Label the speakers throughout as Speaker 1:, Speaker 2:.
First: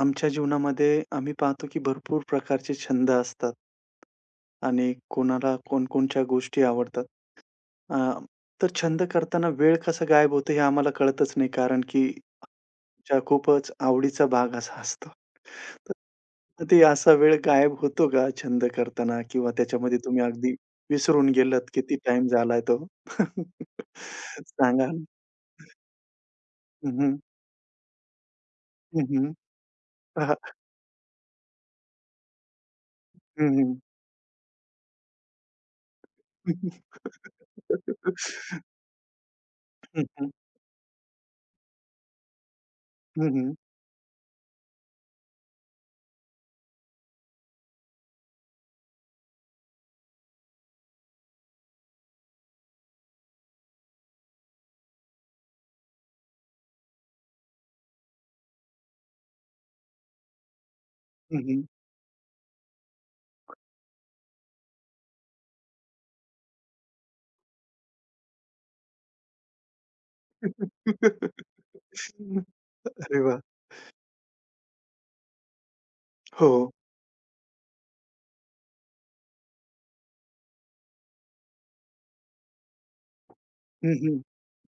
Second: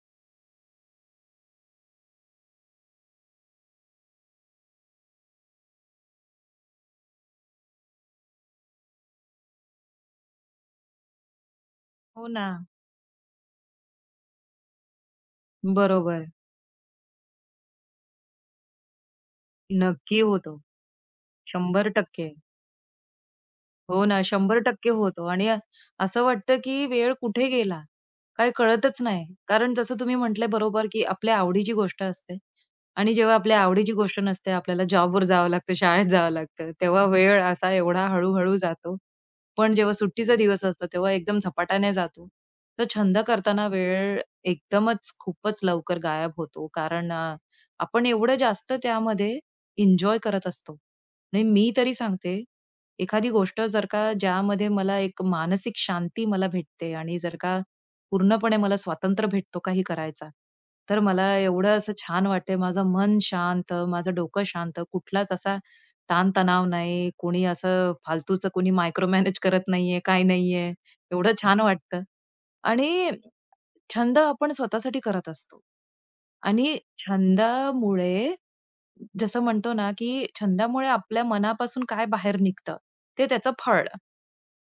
Speaker 1: आमच्या जीवनामध्ये आम्ही पाहतो की भरपूर प्रकारचे छंद असतात आणि कोणाला कोणकोणत्या गोष्टी आवडतात. अ, तर छंद करताना वेळ कसा गायब होतो हे आम्हाला कळतच नाही कारण की
Speaker 2: हो ना.
Speaker 1: च्या खूपच आवडीचा भाग असा असतो.
Speaker 2: बरोबर.
Speaker 1: तर ते असा वेळ गायब होतो का छंद करताना किंवा त्याच्यामध्ये
Speaker 2: नक्की
Speaker 1: तुम्ही अगदी
Speaker 2: होतो.
Speaker 1: विसरून गेलात
Speaker 2: शंभर
Speaker 1: किती टाईम
Speaker 2: टक्के
Speaker 1: झालाय तो?
Speaker 2: हो ना, शंभर टक्के
Speaker 1: सांगा.
Speaker 2: होतो आणि असं वाटतं की
Speaker 1: हं,
Speaker 2: वेळ
Speaker 1: हं.
Speaker 2: कुठे गेला, काय कळतच
Speaker 1: हं,
Speaker 2: नाही.
Speaker 1: हं.
Speaker 2: कारण जसं तुम्ही म्हटलंय बरोबर की आपल्या आवडीची गोष्ट असते आणि जेव्हा आपल्या आवडीची गोष्ट नसते, आपल्याला जॉबवर जावं लागतं, शाळेत जावं लागतं, तेव्हा वेळ असा एवढा हळू जातो. पण जेव्हा सुट्टीचा दिवस असतो, तेव्हा एकदम झपाट्याने जातो. तर छंद
Speaker 1: हं, हं.
Speaker 2: करताना वेळ एकदमच खूपच लवकर गायब होतो. कारण आपण एवढं जास्त त्यामध्ये एन्जॉय करत असतो आणि मी तरी सांगते एखादी गोष्ट जर का ज्यामध्ये मला एक मानसिक शांती भेटते आणि जर का पूर्णपणे मला स्वातंत्र्य भेटतो काही करायचा, तर मला
Speaker 1: हं, हं.
Speaker 2: एवढं असं छान वाटते. माझं मन शांत, माझं डोकं शांत, कुठलाच असा ताणतणाव नाही, कोणी असं फालतूचं मायक्रो मॅनेज करत नाहीये, काही नाहीये. एवढं छान वाटतं. आणि
Speaker 1: अरे वाह!
Speaker 2: छंद आपण स्वतःसाठी करत असतो
Speaker 1: हो.
Speaker 2: आणि छंदामुळे जसं म्हणतो ना, की छंदामुळे आपल्या मनापासून काय बाहेर निघतं, ते त्याचं फळ.
Speaker 1: हं, हं.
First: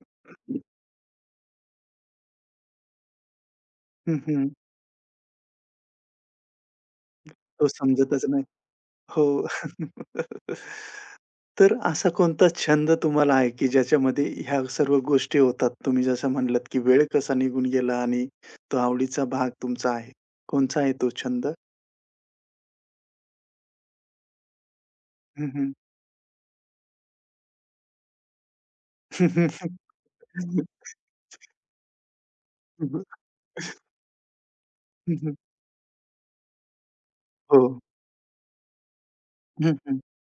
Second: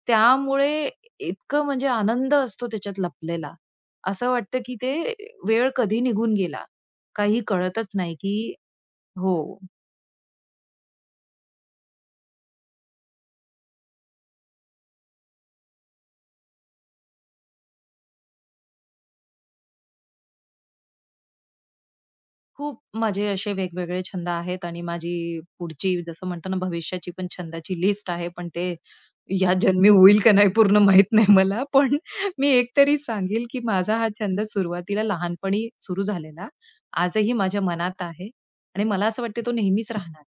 Speaker 2: त्यामुळे इतकं म्हणजे आनंद असतो त्याच्यात लपलेला.
Speaker 1: हं,
Speaker 2: असं
Speaker 1: हं.
Speaker 2: वाटतं, की ते वेळ कधी निघून गेला, काही
Speaker 1: तो
Speaker 2: कळतच नाही,
Speaker 1: समजतच नाही.
Speaker 2: की हो.
Speaker 1: हो. तर असा कोणता छंद तुम्हाला आहे, की ज्याच्यामध्ये ह्या सर्व गोष्टी होतात? तुम्ही जसं म्हटलात, की वेळ कसा निघून गेला आणि तो आवडीचा भाग तुमचा आहे. कोणचा आहे तो छंद?
Speaker 2: खूप माझे असे वेगवेगळे छंद आहेत आणि माझी
Speaker 1: हं, हं.
Speaker 2: पुढची जसं म्हणतो ना भविष्याची पण छंदाची लिस्ट आहे. पण ते या जन्मी होईल का नाही पूर्ण माहित नाही मला. पण मी एक तरी सांगेल, की माझा हा छंद सुरुवातीला लहानपणी सुरू झालेला, आजही माझ्या
Speaker 1: हो.
Speaker 2: मनात आहे आणि मला असं वाटतं तो
Speaker 1: हं,
Speaker 2: नेहमीच
Speaker 1: हं.
Speaker 2: राहणार.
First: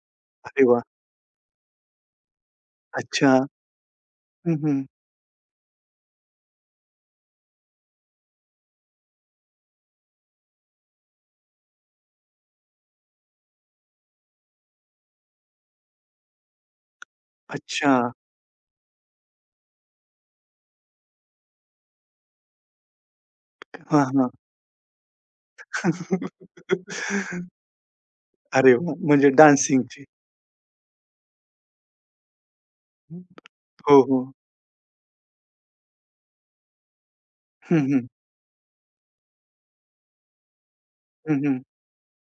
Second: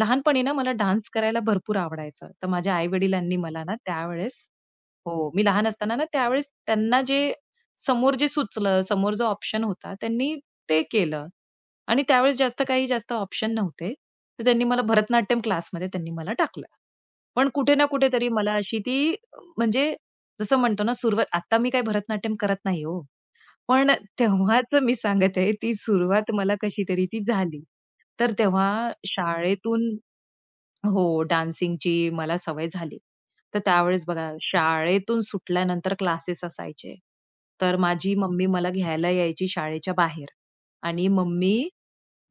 Speaker 2: लहानपणी ना
Speaker 1: अरे
Speaker 2: मला
Speaker 1: वाह!
Speaker 2: डान्स करायला भरपूर आवडायचं. तर माझ्या
Speaker 1: अच्छा.
Speaker 2: आई-वडिलांनी मला ना त्यावेळेस
Speaker 1: हं, हं.
Speaker 2: हो, मी लहान असताना ना त्यावेळेस त्यांना जे समोर जे सुचलं, समोर जो ऑप्शन होता त्यांनी ते केलं. आणि त्यावेळेस जास्त काही जास्त ऑप्शन नव्हते. तर त्यांनी मला भरतनाट्यम क्लासमध्ये त्यांनी मला टाकलं. पण कुठे ना
Speaker 1: अच्छा.
Speaker 2: कुठेतरी मला अशी ती म्हणजे जसं म्हणतो ना सुरुवात आता मी काही भरतनाट्यम करत नाही हो. पण
Speaker 1: हां, हां.
Speaker 2: तेव्हाच मी सांगत आहे ती सुरुवात मला कशीतरी ती झाली. तर तेव्हा
Speaker 1: अरे वाह! म्हणजे
Speaker 2: शाळेतून
Speaker 1: डान्सिंगची.
Speaker 2: हो, डान्सिंगची मला सवय झाली. तर
Speaker 1: हो,
Speaker 2: त्यावेळेस
Speaker 1: हो.
Speaker 2: बघा शाळेतून सुटल्यानंतर क्लासेस असायचे. तर
Speaker 1: हं, हं.
Speaker 2: माझी मम्मी मला घ्यायला यायची शाळेच्या बाहेर आणि
Speaker 1: हं,
Speaker 2: मम्मी
Speaker 1: हं.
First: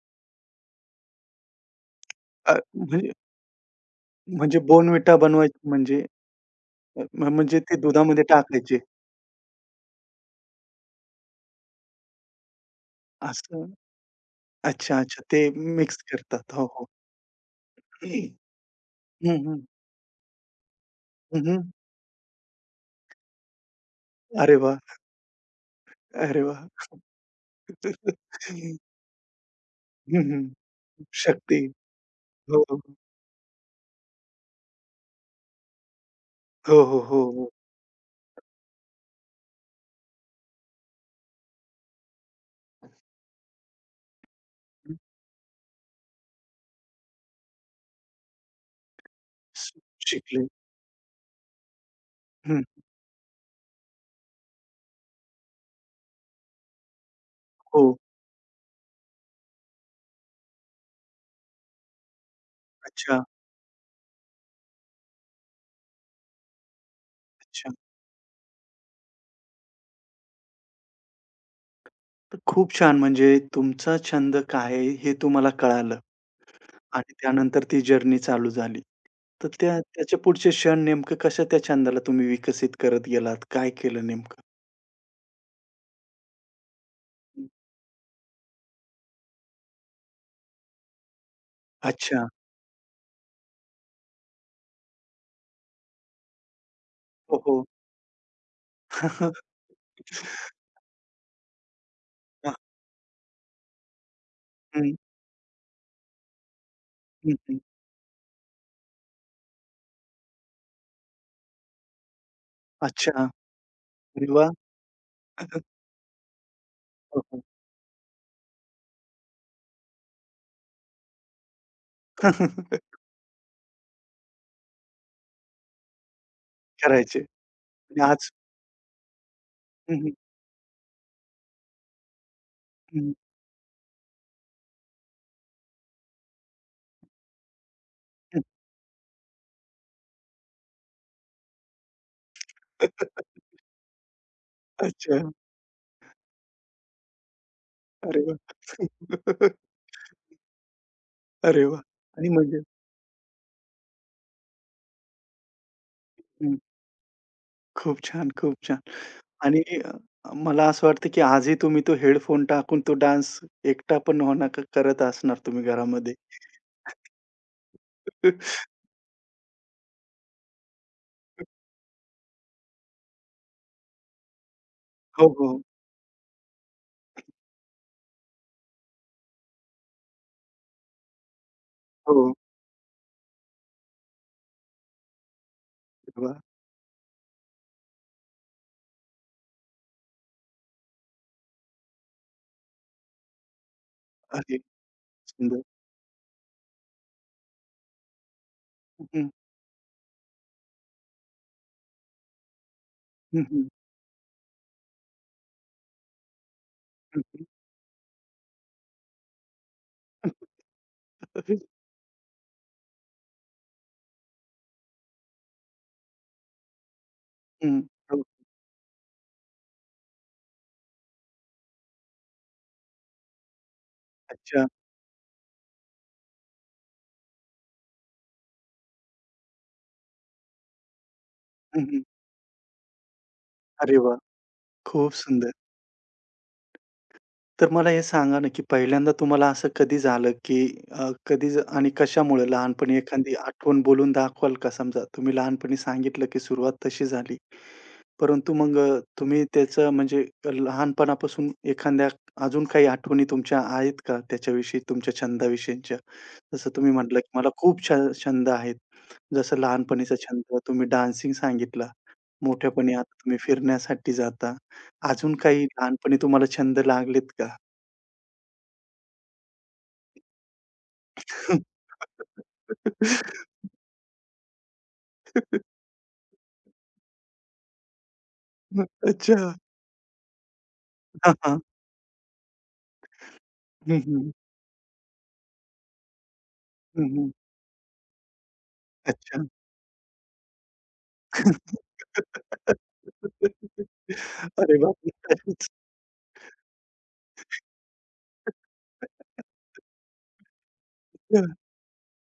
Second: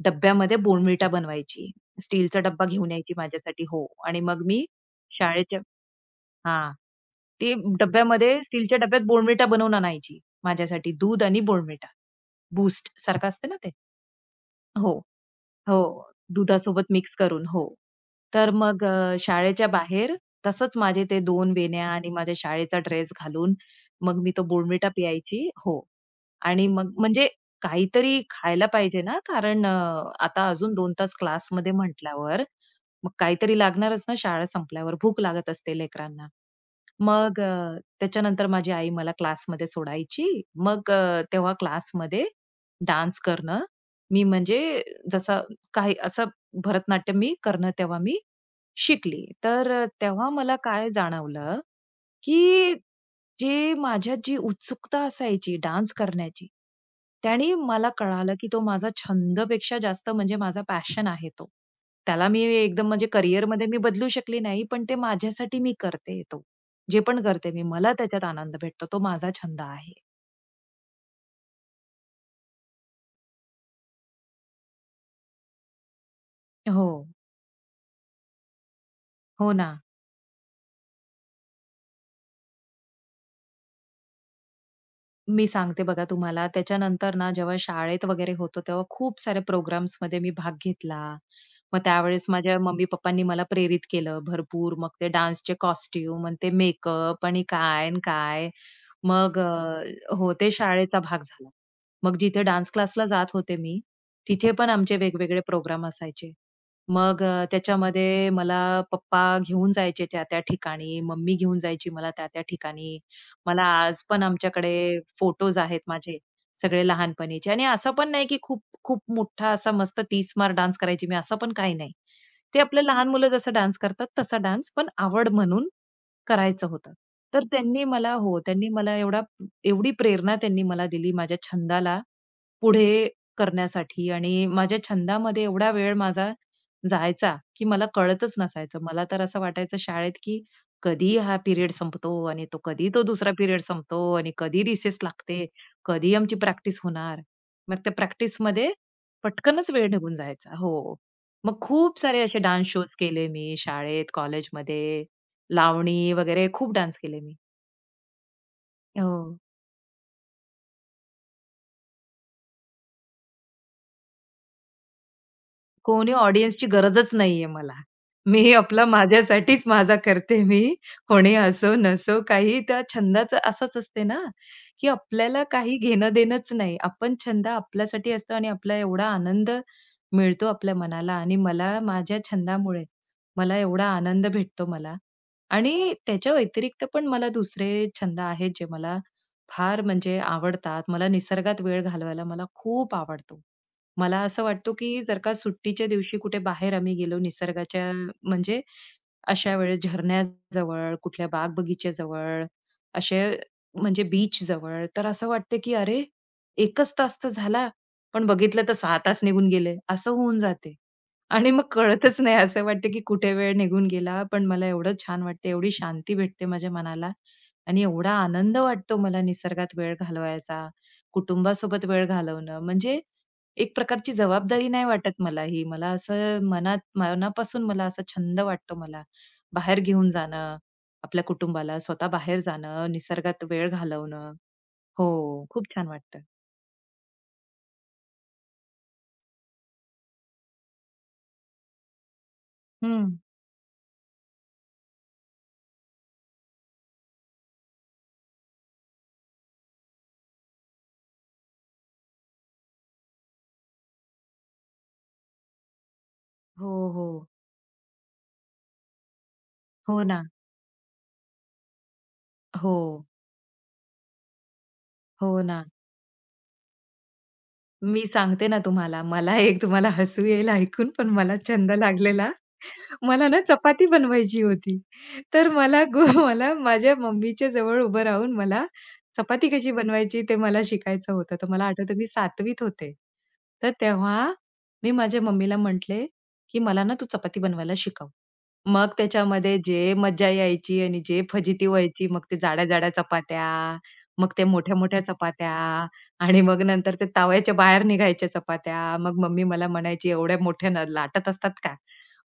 Speaker 2: डब्यामध्ये बोर्नव्हिटा बनवायची. स्टीलचा
Speaker 1: अ,
Speaker 2: डब्बा घेऊन
Speaker 1: म्हणजे
Speaker 2: यायची माझ्यासाठी हो आणि मग
Speaker 1: म्हणजे
Speaker 2: मी
Speaker 1: बोर्नव्हिटा
Speaker 2: शाळेच्या
Speaker 1: बनवायची म्हणजे
Speaker 2: हां.
Speaker 1: अ, म
Speaker 2: ती
Speaker 1: म्हणजे ते दुधामध्ये
Speaker 2: डब्यामध्ये
Speaker 1: टाकायचे
Speaker 2: स्टीलच्या डब्यात बोर्नव्हिटा बनवून आणायची माझ्यासाठी. दूध आणि बोर्नव्हिटा. बूस्ट सारखं असते ना ते.
Speaker 1: असं?
Speaker 2: हो.
Speaker 1: अच्छा, अच्छा. ते
Speaker 2: हो.
Speaker 1: मिक्स करतात. हो, हो.
Speaker 2: दुधासोबत मिक्स करून, हो. तर मग
Speaker 1: हं, हं.
Speaker 2: शाळेच्या बाहेर तसंच माझे ते
Speaker 1: हं,
Speaker 2: दोन
Speaker 1: हं.
Speaker 2: वेण्या आणि माझ्या शाळेचा ड्रेस घालून मग मी तो
Speaker 1: अरे वाह!
Speaker 2: बोर्नव्हिटा प्यायची. हो.
Speaker 1: अरे वाह!
Speaker 2: आणि मग म्हणजे काहीतरी खायला पाहिजे ना, कारण
Speaker 1: हं,
Speaker 2: आता
Speaker 1: हं.
Speaker 2: अजून 2 तास
Speaker 1: शक्ती.
Speaker 2: क्लासमध्ये म्हटल्यावर
Speaker 1: हो, हो.
Speaker 2: मग काहीतरी लागणारच ना शाळा संपल्यावर. भूक लागत असते लेकरांना.
Speaker 1: हो, हो, हो,
Speaker 2: मग
Speaker 1: हो.
Speaker 2: त्याच्यानंतर माझी आई मला क्लासमध्ये सोडायची. मग तेव्हा क्लासमध्ये डान्स करणं. मी म्हणजे जसं काही असं भरतनाट्यम मी करणं तेव्हा मी शिकली.
Speaker 1: श
Speaker 2: तर तेव्हा
Speaker 1: शिकले.
Speaker 2: मला काय जाणवलं,
Speaker 1: हं.
Speaker 2: की जे माझ्यात जी उत्सुकता असायची डान्स करण्याची, त्याने मला
Speaker 1: हो.
Speaker 2: कळालं, की तो माझा छंदपेक्षा जास्त म्हणजे माझा पॅशन आहे तो. त्याला मी एकदम म्हणजे
Speaker 1: अच्छा,
Speaker 2: करिअरमध्ये मी बदलू शकली नाही, पण ते माझ्यासाठी मी करते तो. जे पण करते मी,
Speaker 1: अच्छा.
Speaker 2: मला त्याच्यात आनंद भेटतो. तो माझा छंद आहे.
Speaker 1: तर खूप छान म्हणजे तुमचा छंद काय आहे हे तुम्हाला कळालं.
Speaker 2: हो.
Speaker 1: आणि त्यानंतर ती जर्नी चालू झाली. तर
Speaker 2: हो ना.
Speaker 1: त्याच्या पुढचे क्षण नेमकं कशा त्या छंदाला तुम्ही विकसित करत गेलात? काय केलं नेमकं?
Speaker 2: मी सांगते बघा तुम्हाला. त्याच्यानंतर ना
Speaker 1: हं.
Speaker 2: जेव्हा शाळेत वगैरे होतो, तेव्हा खूप सारे साऱ्या प्रोग्राम्समध्ये मी भाग घेतला. मग त्यावेळेस
Speaker 1: अच्छा.
Speaker 2: माझ्या मम्मी-पप्पांनी मला प्रेरित केलं भरपूर. मग ते डान्सचे कॉस्ट्यूम आणि ते मेकअप
Speaker 1: हो,
Speaker 2: आणि
Speaker 1: हो.
Speaker 2: काय अन् काय. मग हो, ते शाळेचा भाग झाला. मग जिथे
Speaker 1: हां.
Speaker 2: डान्स क्लासला जात होते मी, तिथे पण
Speaker 1: हं,
Speaker 2: आमचे वेगवेगळे प्रोग्राम असायचे. मग
Speaker 1: हं, हं.
Speaker 2: त्याच्यामध्ये मला पप्पा घेऊन जायचे त्या-त्या ठिकाणी, मम्मी घेऊन जायची मला त्या-त्या ठिकाणी.
Speaker 1: अच्छा.
Speaker 2: मला आज पण
Speaker 1: अरे वाह!
Speaker 2: आमच्याकडे फोटोज आहेत माझे सगळे
Speaker 1: हो, हो.
Speaker 2: लहानपणीचे. आणि असं पण नाही की खूप खूप मोठा असा मस्त तीस मार डान्स करायची मी, असं पण काही नाही. ते आपलं लहान मुलं जसं डान्स करतात तसा डान्स पण आवड म्हणून करायचं होतं.
Speaker 1: करायचे
Speaker 2: तर त्यांनी
Speaker 1: आणि
Speaker 2: मला
Speaker 1: आज
Speaker 2: हो, त्यांनी मला एवढा एवढी
Speaker 1: हं, हं,
Speaker 2: प्रेरणा त्यांनी मला दिली माझ्या छंदाला पुढे
Speaker 1: हं,
Speaker 2: करण्यासाठी आणि माझ्या छंदामध्ये एवढा वेळ माझा जायचा, की मला कळतच
Speaker 1: हं.
Speaker 2: नसायचं. मला तर असं वाटायचं शाळेत, की कधी हा पिरियड संपतो आणि कधी तो दुसरा पिरियड संपतो आणि कधी रिसेस
Speaker 1: अच्छा.
Speaker 2: लागते, कधी आमची प्रॅक्टिस होणार. मग त्या
Speaker 1: अरे वाह!
Speaker 2: प्रॅक्टिसमध्ये पटकनच वेळ निघून जायचा. हो. मग
Speaker 1: अरे वाह!
Speaker 2: खूप सारे
Speaker 1: आणि
Speaker 2: असे
Speaker 1: म्हणजे
Speaker 2: डान्स शोज केले मी शाळेत, कॉलेजमध्ये, लावणी वगैरे
Speaker 1: हं.
Speaker 2: खूप डान्स केले मी.
Speaker 1: खूप छान, खूप छान.
Speaker 2: हो.
Speaker 1: आणि अ, मला असं वाटतं, की आजही तुम्ही तो हेडफोन टाकून तो डान्स एकटा पण हो ना करत असणार तुम्ही
Speaker 2: कोणी
Speaker 1: घरामध्ये.
Speaker 2: ऑडियन्सची गरजच नाहीये मला. मी आपला माझ्यासाठीच माझा करते मी. कोणी असो नसो काही त्या छंदाचं असंच असते ना, की
Speaker 1: हो,
Speaker 2: आपल्याला
Speaker 1: हो.
Speaker 2: काही घेणं-देणंच नाही. आपण छंद आपल्यासाठी असतो आणि आपला एवढा आनंद मिळतो आपल्या मनाला आणि मला माझ्या
Speaker 1: हो.
Speaker 2: छंदामुळे मला एवढा आनंद भेटतो मला आणि
Speaker 1: अरे
Speaker 2: त्याच्या
Speaker 1: वाह!
Speaker 2: व्यतिरिक्त पण मला दुसरे छंद आहेत जे मला फार म्हणजे आवडतात. मला निसर्गात वेळ घालवायला खूप आवडतो. मला असं
Speaker 1: अरे
Speaker 2: वाटतो, की जर का
Speaker 1: सुंदर.
Speaker 2: सुट्टीच्या दिवशी कुठे बाहेर आम्ही गेलो निसर्गाच्या म्हणजे
Speaker 1: हं,
Speaker 2: अशा वेळेस झरण्याजवळ, कुठल्या बाग-बगीच्याजवळ, असे
Speaker 1: हं, हं,
Speaker 2: म्हणजे बीचजवळ, तर असं वाटते की अरे, 1च तास
Speaker 1: हं,
Speaker 2: तर
Speaker 1: हं.
Speaker 2: झाला, पण बघितलं तर 6 तास निघून गेले, असं होऊन जाते. आणि मग कळतच नाही. असं वाटतं, की कुठे वेळ निघून गेला. पण मला एवढं छान वाटते, एवढी शांती भेटते माझ्या मनाला आणि एवढा
Speaker 1: हो.
Speaker 2: आनंद वाटतो मला निसर्गात वेळ घालवायचा, कुटुंबासोबत वेळ घालवणं. म्हणजे एक प्रकारची
Speaker 1: अच्छा.
Speaker 2: जबाबदारी नाही वाटत मला ही. मला असं मनात मनापासून असा छंद वाटतो मला. बाहेर घेऊन जाणं, आपल्या कुटुंबाला
Speaker 1: हं, हं.
Speaker 2: स्वतः बाहेर जाणं, निसर्गात वेळ
Speaker 1: अरे वाह!
Speaker 2: घालवणं. हो,
Speaker 1: खूप सुंदर.
Speaker 2: खूप छान वाटतं.
Speaker 1: तर मला हे सांगा ना, की पहिल्यांदा तुम्हाला असं कधी झालं, की आणि कशामुळे लहानपणी
Speaker 2: हं.
Speaker 1: एखादी आठवण बोलून दाखवाल का? समजा तुम्ही लहानपणी सांगितलं, की सुरुवात तशी झाली. परंतु तुम्ही त्याचं म्हणजे लहानपणापासून एखाद्या अजून काही आठवणी तुमच्या आहेत का त्याच्याविषयी, तुमच्या छंदाविषयीच्या? जसं
Speaker 2: हो,
Speaker 1: तुम्ही
Speaker 2: हो.
Speaker 1: म्हटलं, की मला खूप छ छंद आहेत. जसं
Speaker 2: हो
Speaker 1: लहानपणीचा
Speaker 2: ना.
Speaker 1: छंद तुम्ही डान्सिंग सांगितला.
Speaker 2: हो.
Speaker 1: मोठ्यापणी आता तुम्ही फिरण्यासाठी जाता. अजून
Speaker 2: हो
Speaker 1: काही
Speaker 2: ना.
Speaker 1: लहानपणी तुम्हाला छंद लागलेत का?
Speaker 2: मी सांगते ना तुम्हाला, मला एक तुम्हाला हसू येईल ऐकून, पण मला छंद लागलेला. मला ना चपाती बनवायची होती. तर मला गो मला माझ्या मम्मीच्या जवळ उभं राहून मला
Speaker 1: अच्छा.
Speaker 2: चपाती कशी बनवायची ते मला शिकायचं
Speaker 1: हां,
Speaker 2: होतं. तर
Speaker 1: हां.
Speaker 2: मला आठवतं मी 7वीत होते. तर
Speaker 1: हं, हं.
Speaker 2: तेव्हा मी माझ्या मम्मीला म्हटले, की "मला ना तू
Speaker 1: हं, हं.
Speaker 2: चपाती बनवायला शिकव." मग
Speaker 1: अच्छा.
Speaker 2: त्याच्यामध्ये जे मज्जा यायची आणि जे फजिती व्हायची, मग ते जाड्या-जाड्या चपात्या, मग त्या
Speaker 1: अरे
Speaker 2: मोठ्या-मोठ्या
Speaker 1: बापरे!
Speaker 2: चपात्या
Speaker 1: अच्छा.
Speaker 2: आणि मग नंतर ते तव्याच्या बाहेर निघायच्या चपात्या. मग मम्मी मला म्हणायची, "एवढ्या मोठ्या न लाटत असतात का?"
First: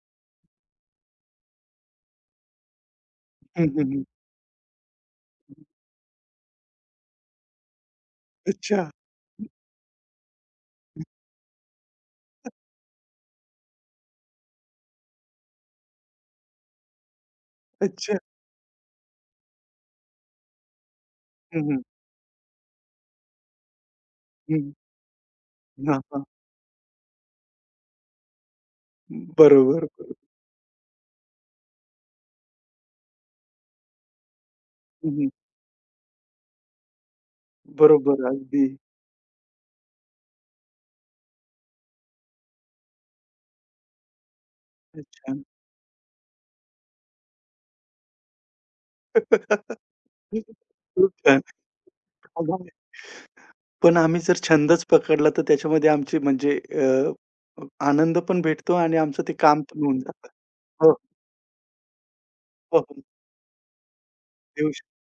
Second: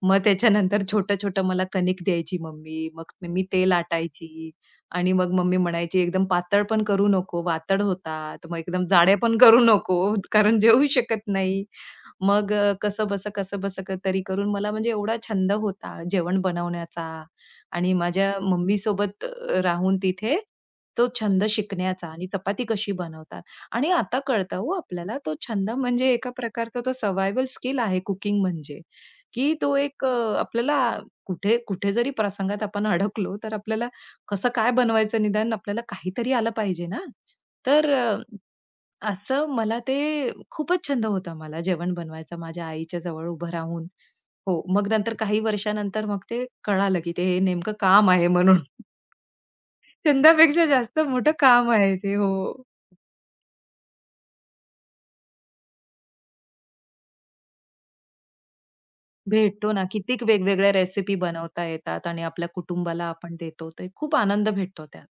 Speaker 2: मग त्याच्यानंतर छोटं-छोटं मला कणिक द्यायची मम्मी. मग मी
Speaker 1: हं,
Speaker 2: ते
Speaker 1: हं, हं.
Speaker 2: लाटायची आणि मग मम्मी म्हणायची, "एकदम पातळ पण करू नको, वातड होतात. मग एकदम
Speaker 1: अच्छा.
Speaker 2: जाड्या पण करू नको, कारण जेवू शकत नाही." मग कसंबसं तरी करून मला म्हणजे एवढा छंद होता जेवण बनवण्याचा आणि
Speaker 1: अच्छा.
Speaker 2: माझ्या मम्मीसोबत राहून तिथे तो छंद
Speaker 1: हं, हं.
Speaker 2: शिकण्याचा आणि चपाती कशी बनवतात आणि आता कळतं
Speaker 1: हं.
Speaker 2: हो आपल्याला तो छंद
Speaker 1: हां,
Speaker 2: म्हणजे
Speaker 1: हां.
Speaker 2: एका प्रकारचा तो सर्व्हायव्हल स्किल आहे कुकिंग म्हणजे, की
Speaker 1: बरोबर,
Speaker 2: तो एक
Speaker 1: बरोबर.
Speaker 2: आपल्याला कुठे कुठे जरी प्रसंगात आपण अडकलो, तर आपल्याला कसं काय
Speaker 1: हं,
Speaker 2: बनवायचं
Speaker 1: हं.
Speaker 2: निदान आपल्याला काहीतरी आलं पाहिजे ना. तर
Speaker 1: बरोबर. अगदी
Speaker 2: असं मला ते खूपच छंद होता मला जेवण बनवायचा माझ्या आईच्या जवळ उभं राहून. हो, मग नंतर
Speaker 1: अच्छा.
Speaker 2: काही वर्षानंतर मग ते कळालं, की ते हे नेमकं काम आहे म्हणून. छंदापेक्षा जास्त
Speaker 1: खूप
Speaker 2: मोठं
Speaker 1: छान.
Speaker 2: काम आहे ते. हो.
Speaker 1: पण आम्ही जर छंदच पकडला तर त्याच्यामध्ये आमची आनंद पण भेटतो आणि आमचं ते काम
Speaker 2: भेटतो
Speaker 1: पण
Speaker 2: ना.
Speaker 1: होऊन
Speaker 2: कितीक
Speaker 1: जातं.
Speaker 2: वेगवेगळ्या
Speaker 1: हो,
Speaker 2: रेसिपी बनवता येतात आणि आपल्या
Speaker 1: हो. हो.
Speaker 2: कुटुंबाला आपण देतो. ते खूप आनंद
Speaker 1: देऊ
Speaker 2: भेटतो
Speaker 1: शकतो.
Speaker 2: त्यात.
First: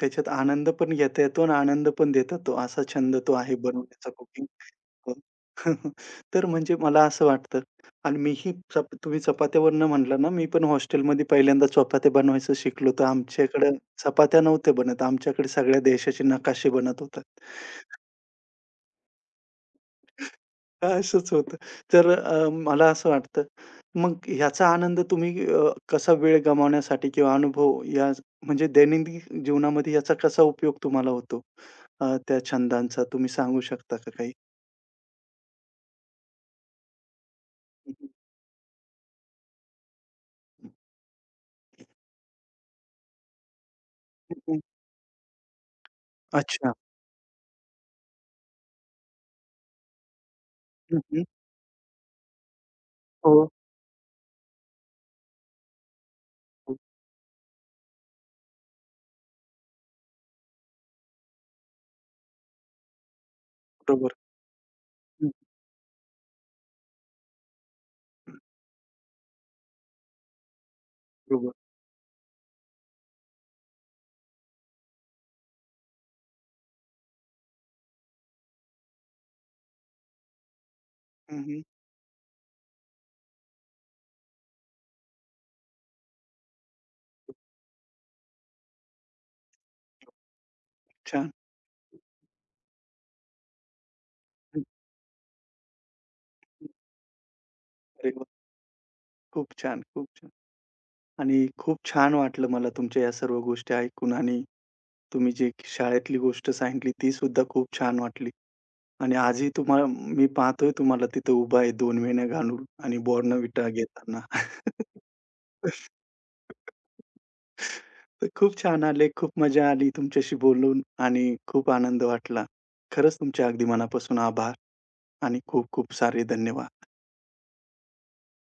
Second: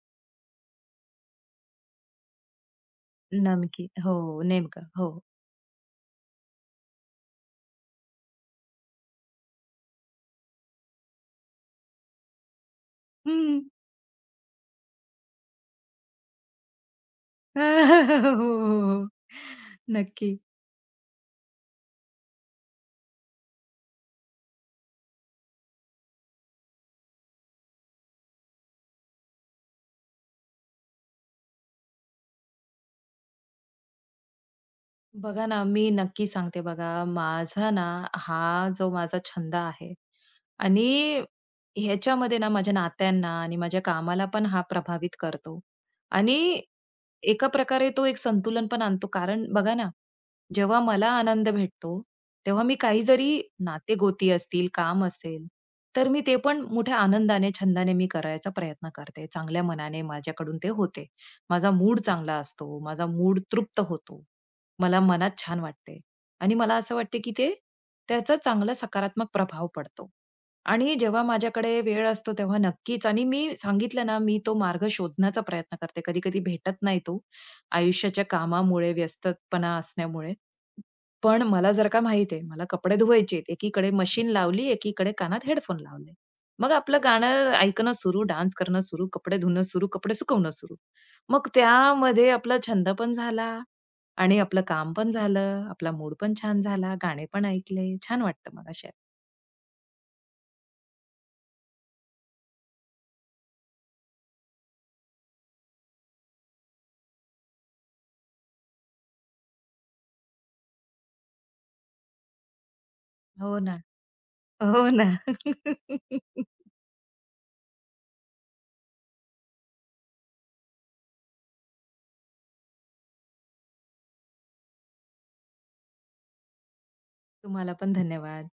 Speaker 1: त्याच्यात आनंद पण घेता येतो आणि आनंद पण देता तो. असा छंद तो आहे
Speaker 2: नमकी
Speaker 1: बनवण्याचा
Speaker 2: हो,
Speaker 1: कुकिंग.
Speaker 2: नेमकं. हो.
Speaker 1: हो. तर म्हणजे मला असं वाटतं आणि मीही चप तुम्ही चपात्यावरून म्हटला ना, मी पण हॉस्टेलमध्ये पहिल्यांदा चपात्या बनवायचं शिकलो. तर
Speaker 2: हं.
Speaker 1: आमच्याकडे चपात्या नव्हत्या बनत. आमच्याकडे सगळ्या देशाचे नकाशे बनत होतात.
Speaker 2: हो, हो, हो. नक्की.
Speaker 1: असंच होतं. मला असं वाटतं, मग ह्याचा आनंद तुम्ही अ, कसा वेळ गमावण्यासाठी किंवा अनुभव या म्हणजे दैनंदिन जीवनामध्ये याचा कसा उपयोग तुम्हाला होतो? त्या छंदांचा तुम्ही सांगू शकता का काही?
Speaker 2: बघा ना, मी नक्की सांगते बघा, माझा ना
Speaker 1: हं, हं.
Speaker 2: हा जो माझा छंद आहे आणि ह्याच्यामध्ये ना माझ्या नात्यांना आणि माझ्या कामाला पण
Speaker 1: हं,
Speaker 2: हा प्रभावित करतो आणि
Speaker 1: अच्छा.
Speaker 2: एका प्रकारे तो एक संतुलन पण आणतो. कारण बघा ना जेव्हा
Speaker 1: हं,
Speaker 2: मला
Speaker 1: हं.
Speaker 2: आनंद भेटतो, तेव्हा मी काही जरी
Speaker 1: हो,
Speaker 2: नातेगोती असतील, काम असेल, तर मी ते पण
Speaker 1: हो.
Speaker 2: मोठ्या आनंदाने, छंदाने मी करायचा प्रयत्न करते. चांगल्या मनाने माझ्याकडून ते होते. माझा मूड चांगला असतो, माझा मूड तृप्त
Speaker 1: बरोबर.
Speaker 2: होतो. मला
Speaker 1: हं,
Speaker 2: मनात छान वाटते आणि मला असं वाटते, की ते त्याचा
Speaker 1: हं.
Speaker 2: चांगला सकारात्मक प्रभाव पडतो. आणि जेव्हा
Speaker 1: बरोबर.
Speaker 2: माझ्याकडे वेळ असतो तेव्हा नक्कीच आणि मी सांगितलं ना, मी तो मार्ग शोधण्याचा प्रयत्न करते. कधी-कधी भेटत नाही तो, आयुष्याच्या कामामुळे, व्यस्तपणा असल्यामुळे.
Speaker 1: हं,
Speaker 2: पण
Speaker 1: हं.
Speaker 2: मला जर का माहीत आहे, मला कपडे धुवायचेत, एकीकडे मशीन लावली, एकीकडे कानात हेडफोन लावले. मग आपलं
Speaker 1: खूप
Speaker 2: गाणं ऐकणं सुरू, डान्स करणं सुरू, कपडे धुणं सुरू, कपडे सुकवणं सुरू.
Speaker 1: छान.
Speaker 2: मग त्यामध्ये आपला छंद पण झाला आणि आपलं
Speaker 1: हं,
Speaker 2: काम पण झालं, आपला मूड पण छान
Speaker 1: हं.
Speaker 2: झाला, गाणे पण ऐकले.
Speaker 1: अरे
Speaker 2: छान
Speaker 1: वाह!
Speaker 2: वाटतं मला अशात.
Speaker 1: खूप छान, खूप छान. आणि खूप छान वाटलं मला तुमच्या या सर्व गोष्टी ऐकून आणि तुम्ही जी शाळेतली गोष्ट सांगितली ती सुद्धा खूप छान वाटली. आणि आजही तुम्हाला मी पाहतोय तुम्हाला तिथं उभा आहे 2 वेण्या घालून आणि
Speaker 2: हो
Speaker 1: बॉर्नव्हिटा
Speaker 2: ना.
Speaker 1: घेताना.
Speaker 2: हो ना.
Speaker 1: तर खूप छान आले. खूप मजा आली तुमच्याशी बोलून आणि खूप आनंद वाटला. खरंच तुमचे अगदी मनापासून आभार आणि खूप खूप सारे धन्यवाद.
Speaker 2: तुम्हाला पण धन्यवाद.